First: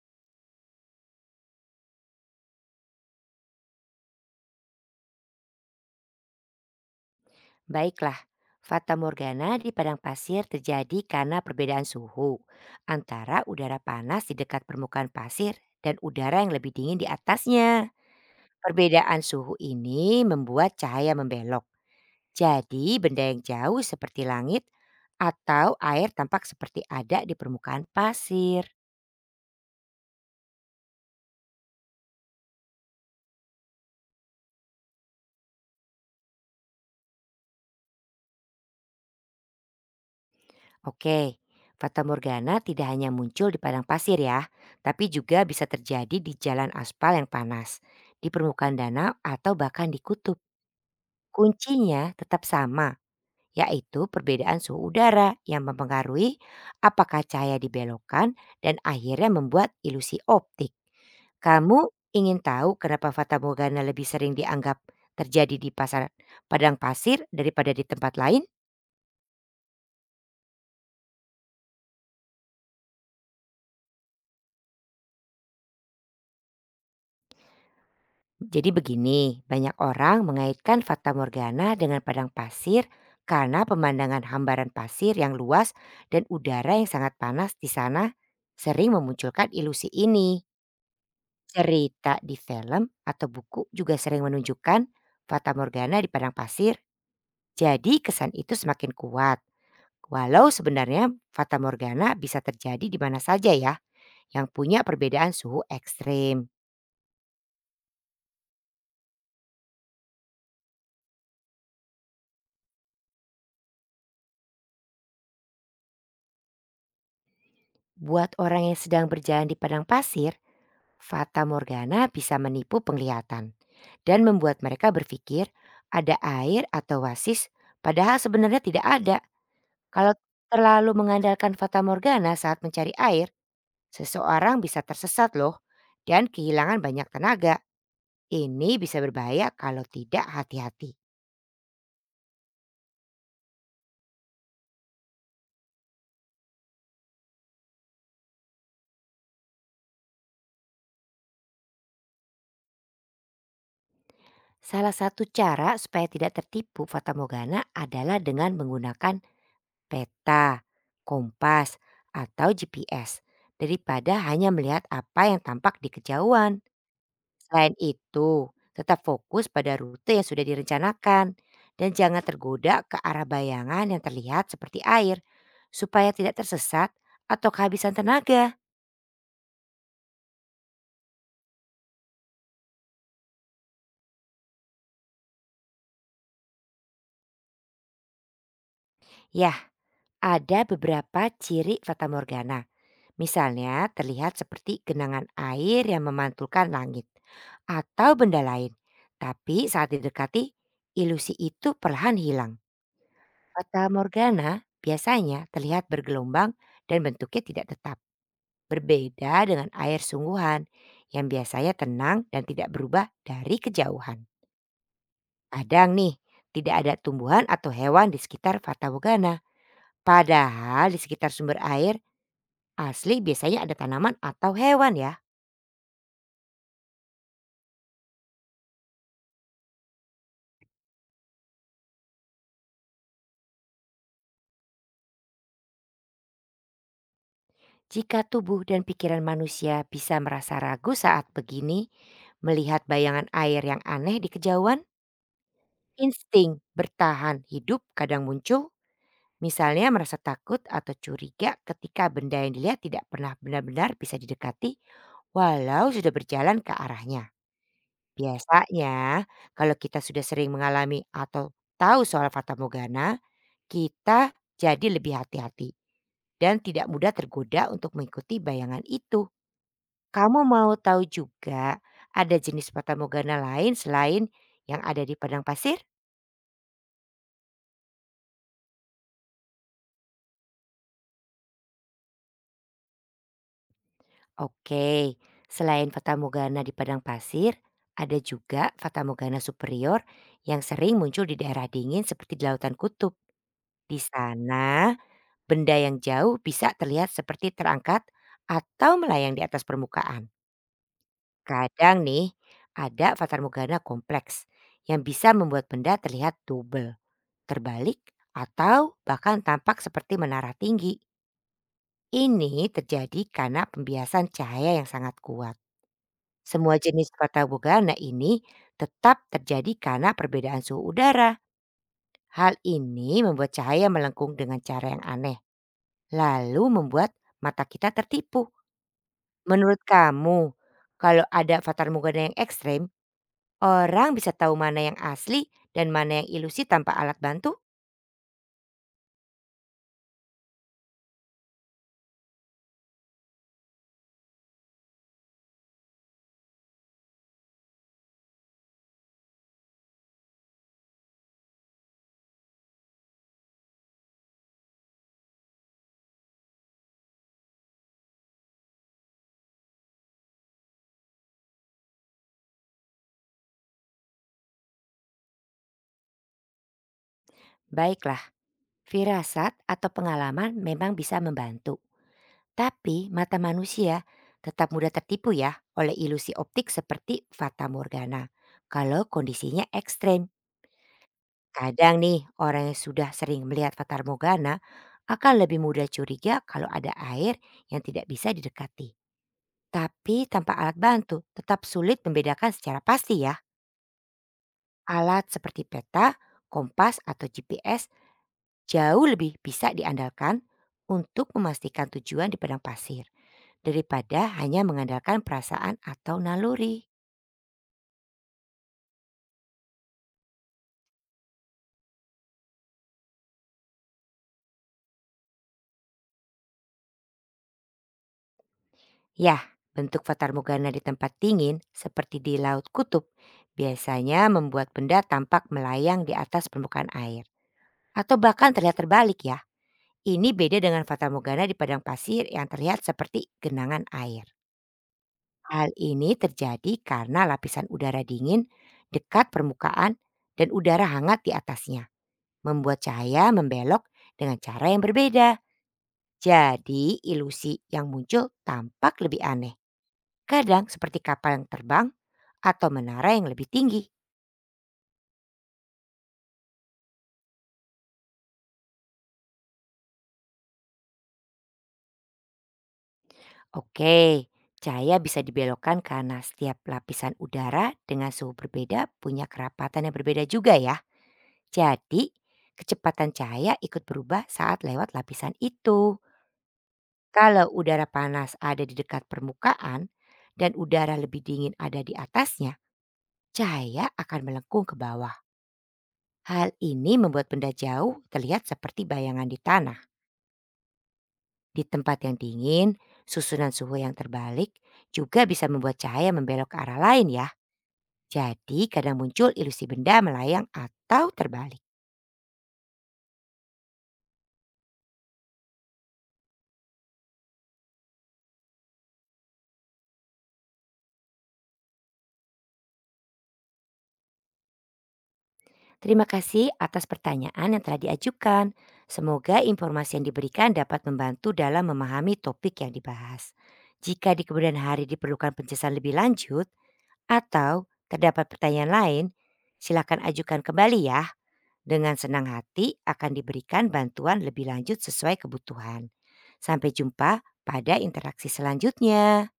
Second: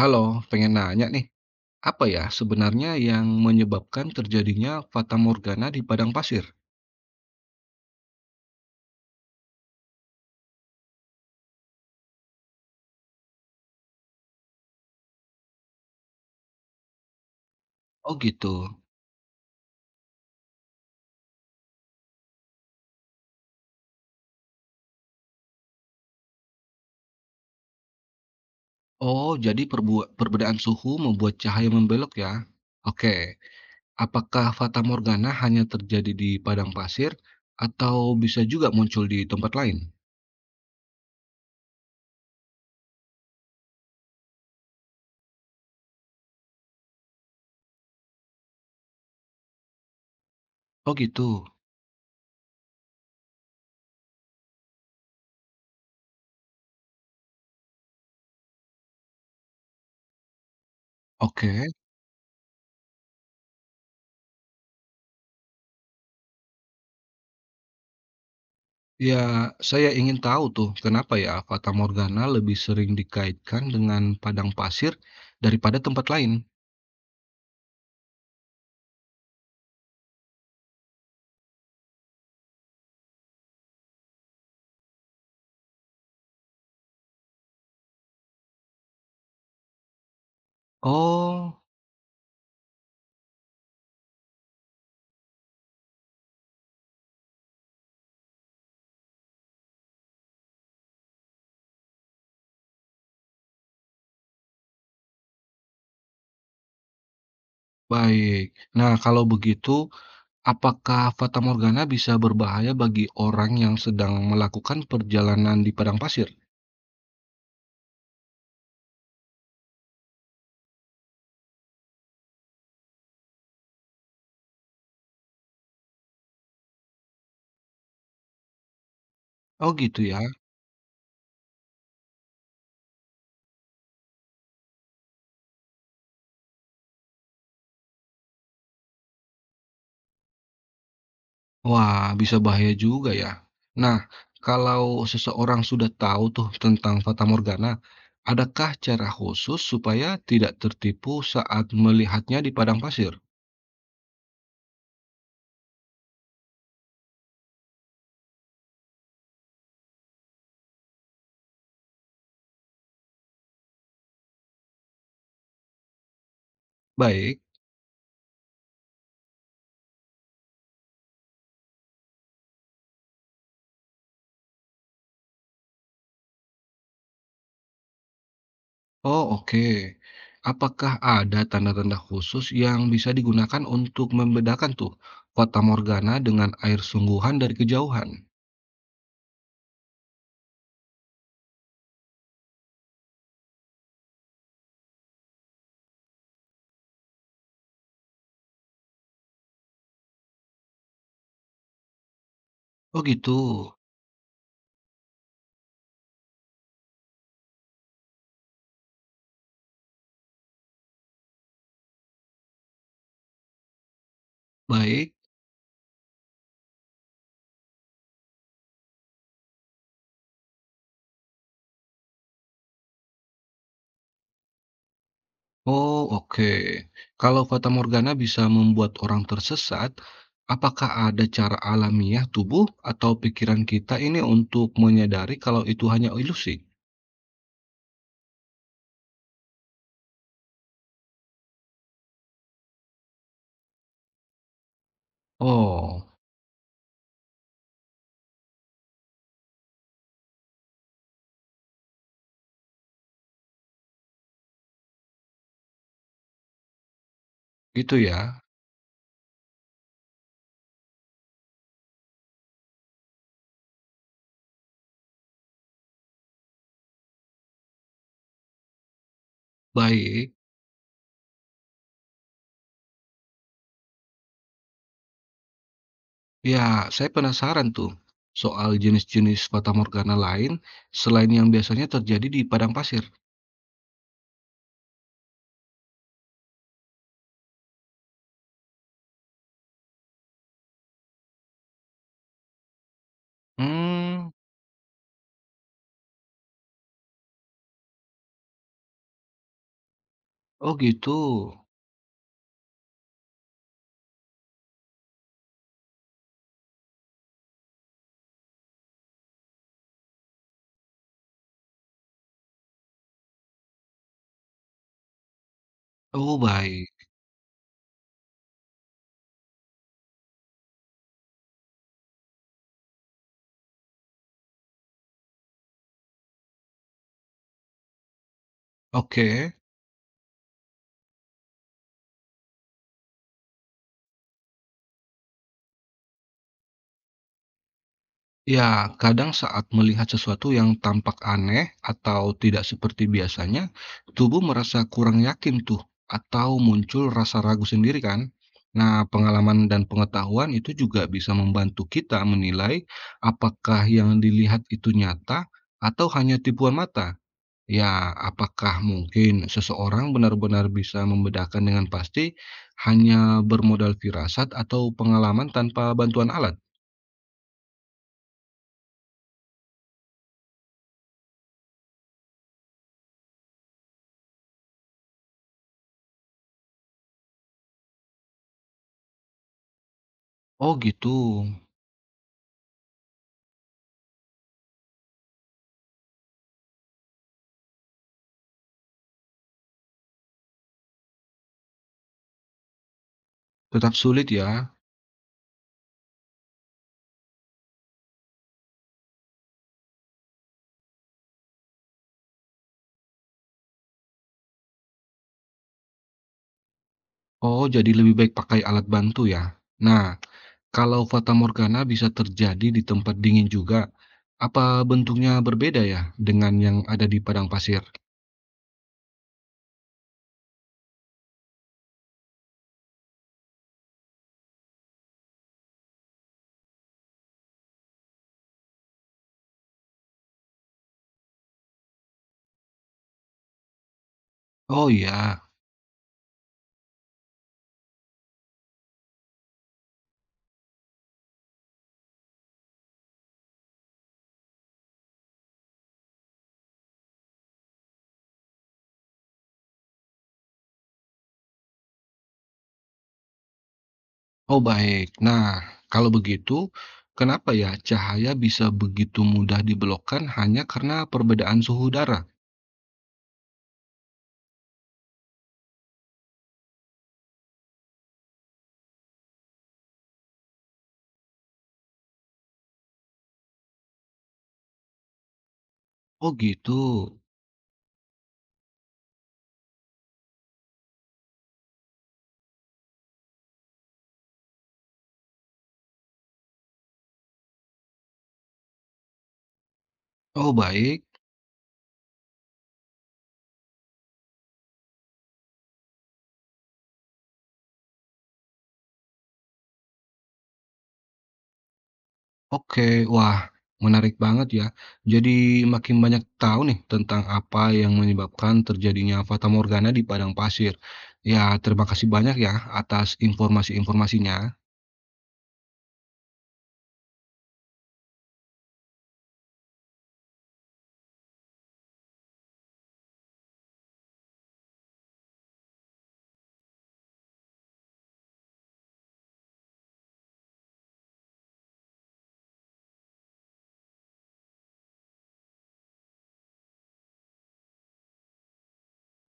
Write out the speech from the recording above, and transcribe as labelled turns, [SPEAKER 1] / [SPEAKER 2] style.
[SPEAKER 1] Halo, pengen nanya nih, apa ya sebenarnya yang menyebabkan terjadinya fata morgana di padang pasir?
[SPEAKER 2] Baiklah, fata morgana di padang pasir terjadi karena perbedaan suhu antara udara panas di dekat permukaan pasir dan udara yang lebih dingin di atasnya.
[SPEAKER 1] Oh gitu.
[SPEAKER 2] Perbedaan suhu ini membuat cahaya membelok. Jadi benda yang jauh seperti langit atau air tampak seperti ada di permukaan pasir.
[SPEAKER 1] Oh, jadi perbedaan suhu membuat cahaya membelok ya? Oke, apakah fata morgana hanya terjadi di padang pasir atau bisa juga muncul di tempat lain?
[SPEAKER 2] Oke, Fata Morgana tidak hanya muncul di padang pasir ya, tapi juga bisa terjadi di jalan aspal yang panas, di permukaan danau atau bahkan di kutub.
[SPEAKER 1] Oh gitu.
[SPEAKER 2] Kuncinya tetap sama, yaitu perbedaan suhu udara yang mempengaruhi apakah cahaya dibelokkan dan akhirnya membuat ilusi optik.
[SPEAKER 1] Oke,
[SPEAKER 2] Kamu ingin tahu kenapa Fata Morgana lebih sering dianggap terjadi di pasar padang pasir daripada di tempat lain?
[SPEAKER 1] ya saya ingin tahu tuh kenapa ya fata morgana lebih sering dikaitkan dengan padang pasir daripada tempat lain.
[SPEAKER 2] Jadi begini, banyak orang mengaitkan Fata Morgana dengan padang pasir karena pemandangan hambaran pasir yang luas dan udara yang sangat panas di sana sering memunculkan ilusi ini.
[SPEAKER 1] Oh.
[SPEAKER 2] Cerita di film atau buku juga sering menunjukkan Fata Morgana di padang pasir, jadi kesan itu semakin kuat. Walau sebenarnya Fata Morgana bisa terjadi di mana saja ya, yang punya perbedaan suhu ekstrim.
[SPEAKER 1] Baik. Nah, kalau begitu, apakah fata morgana bisa berbahaya bagi orang yang sedang melakukan perjalanan di padang pasir?
[SPEAKER 2] Buat orang yang sedang berjalan di padang pasir, Fata Morgana bisa menipu penglihatan dan membuat mereka berpikir ada air atau oasis padahal sebenarnya tidak ada.
[SPEAKER 1] Oh, gitu
[SPEAKER 2] Kalau
[SPEAKER 1] ya.
[SPEAKER 2] terlalu mengandalkan Fata Morgana saat mencari air, seseorang bisa tersesat loh dan kehilangan banyak tenaga. Ini bisa berbahaya kalau tidak hati-hati.
[SPEAKER 1] Wah, bisa bahaya juga ya. Nah, kalau seseorang sudah tahu tuh tentang fata morgana, adakah cara khusus supaya tidak tertipu saat melihatnya di padang pasir?
[SPEAKER 2] Salah satu cara supaya tidak tertipu Fata Morgana adalah dengan menggunakan peta, kompas, atau GPS daripada hanya melihat apa yang tampak di kejauhan.
[SPEAKER 1] Baik.
[SPEAKER 2] Selain itu, tetap fokus pada rute yang sudah direncanakan dan jangan tergoda ke arah bayangan yang terlihat seperti air supaya tidak tersesat atau kehabisan tenaga.
[SPEAKER 1] Oh, oke. Apakah ada tanda-tanda khusus yang bisa digunakan untuk membedakan tuh fata morgana dengan air sungguhan dari kejauhan?
[SPEAKER 2] Yah, ada beberapa ciri Fata Morgana. Misalnya terlihat seperti genangan air yang memantulkan langit atau benda lain. Tapi saat didekati, ilusi itu perlahan hilang.
[SPEAKER 1] Oh gitu.
[SPEAKER 2] Fata Morgana biasanya terlihat bergelombang dan bentuknya tidak tetap. Berbeda dengan air sungguhan yang biasanya tenang dan tidak berubah dari kejauhan.
[SPEAKER 1] Baik.
[SPEAKER 2] Kadang nih, tidak ada tumbuhan atau hewan di sekitar Fata Morgana. Padahal di sekitar sumber air asli biasanya ada tanaman atau hewan ya.
[SPEAKER 1] Oh, oke. Kalau fata morgana bisa membuat orang tersesat, apakah ada cara alamiah tubuh atau pikiran kita ini untuk menyadari kalau itu hanya ilusi?
[SPEAKER 2] Jika tubuh dan pikiran manusia bisa merasa ragu saat begini, melihat bayangan air yang aneh di kejauhan,
[SPEAKER 1] Oh,
[SPEAKER 2] insting bertahan hidup kadang muncul, misalnya merasa takut atau curiga ketika benda yang dilihat tidak pernah benar-benar bisa didekati walau sudah berjalan ke arahnya.
[SPEAKER 1] gitu ya.
[SPEAKER 2] Biasanya, kalau kita sudah sering mengalami atau tahu soal Fata Morgana, kita jadi lebih hati-hati dan tidak mudah tergoda untuk mengikuti bayangan itu.
[SPEAKER 1] Baik.
[SPEAKER 2] Kamu mau tahu juga ada jenis fatamorgana lain selain yang ada di padang pasir?
[SPEAKER 1] Ya, saya penasaran tuh soal jenis-jenis Fatamorgana lain selain yang biasanya terjadi di padang pasir.
[SPEAKER 2] Oke, selain fatamorgana di padang pasir, ada juga fatamorgana superior yang sering muncul di daerah dingin seperti di lautan kutub. Di
[SPEAKER 1] Hmm,
[SPEAKER 2] sana, benda yang jauh bisa terlihat seperti terangkat atau melayang di atas permukaan.
[SPEAKER 1] oh gitu.
[SPEAKER 2] Kadang nih, ada fatamorgana kompleks yang bisa membuat benda terlihat double, terbalik, atau bahkan tampak seperti menara tinggi. Ini terjadi karena pembiasan cahaya yang sangat kuat.
[SPEAKER 1] Oh
[SPEAKER 2] Semua
[SPEAKER 1] baik.
[SPEAKER 2] jenis kota bugana ini tetap terjadi karena perbedaan suhu udara. Hal ini membuat cahaya melengkung dengan cara yang aneh, lalu membuat mata kita tertipu.
[SPEAKER 1] Oke.
[SPEAKER 2] Menurut kamu, kalau ada fatar mugana yang ekstrem, orang bisa tahu mana yang asli dan mana yang ilusi tanpa alat bantu?
[SPEAKER 1] Ya, kadang saat melihat sesuatu yang tampak aneh atau tidak seperti biasanya, tubuh merasa kurang yakin tuh atau muncul rasa ragu sendiri kan? Nah, pengalaman dan pengetahuan itu juga bisa membantu kita menilai apakah yang dilihat itu nyata atau hanya tipuan mata. Ya, apakah mungkin seseorang benar-benar bisa membedakan dengan pasti hanya bermodal firasat atau pengalaman tanpa bantuan alat?
[SPEAKER 2] Baiklah. Firasat atau pengalaman memang bisa membantu, tapi mata manusia tetap mudah tertipu ya oleh ilusi optik seperti fata morgana. Kalau kondisinya ekstrem,
[SPEAKER 1] Oh gitu,
[SPEAKER 2] kadang nih orang yang sudah sering melihat fata morgana akan lebih mudah curiga kalau ada air yang tidak bisa didekati. Tapi tanpa alat bantu tetap sulit membedakan secara pasti ya.
[SPEAKER 1] tetap sulit ya.
[SPEAKER 2] Alat seperti peta, kompas atau GPS jauh lebih bisa diandalkan untuk memastikan tujuan di padang pasir daripada hanya mengandalkan perasaan atau naluri.
[SPEAKER 1] Oh, jadi lebih baik pakai alat bantu ya. Nah, kalau fata morgana bisa terjadi di tempat dingin juga, apa bentuknya berbeda ya dengan yang ada di padang pasir?
[SPEAKER 2] Yah, bentuk fatarmugana di tempat dingin seperti di laut kutub biasanya membuat benda tampak melayang di atas permukaan air atau bahkan terlihat terbalik ya. Ini beda dengan fatarmugana di padang pasir yang terlihat seperti genangan air.
[SPEAKER 1] Oh iya.
[SPEAKER 2] Hal ini terjadi karena lapisan udara dingin dekat permukaan dan udara hangat di atasnya membuat cahaya membelok dengan cara yang berbeda. Jadi ilusi yang muncul tampak lebih aneh. Kadang seperti kapal yang terbang atau menara yang lebih tinggi.
[SPEAKER 1] Oh, baik. Nah, kalau begitu, kenapa ya cahaya bisa begitu mudah dibelokkan hanya karena perbedaan suhu udara?
[SPEAKER 2] Oke, cahaya bisa dibelokkan karena setiap lapisan udara dengan suhu berbeda punya kerapatan yang berbeda juga ya. Jadi kecepatan cahaya ikut berubah saat lewat lapisan itu.
[SPEAKER 1] Oh, gitu.
[SPEAKER 2] Kalau udara panas ada di dekat permukaan dan udara lebih dingin ada di atasnya, cahaya akan melengkung ke bawah. Hal ini membuat benda jauh terlihat seperti bayangan di tanah.
[SPEAKER 1] Oh, baik.
[SPEAKER 2] Di tempat yang dingin, susunan suhu yang terbalik juga bisa membuat cahaya membelok ke arah lain ya. Jadi kadang muncul ilusi benda melayang atau terbalik.
[SPEAKER 1] Oke, wah, menarik banget ya. Jadi makin banyak tahu nih tentang apa yang menyebabkan terjadinya Fata Morgana di padang pasir. Ya, terima kasih banyak ya atas informasi-informasinya.
[SPEAKER 2] Terima kasih atas pertanyaan yang telah diajukan. Semoga informasi yang diberikan dapat membantu dalam memahami topik yang dibahas. Jika di kemudian hari diperlukan penjelasan lebih lanjut, atau terdapat pertanyaan lain, silakan ajukan kembali ya. Dengan senang hati akan diberikan bantuan lebih lanjut sesuai kebutuhan. Sampai jumpa pada interaksi selanjutnya.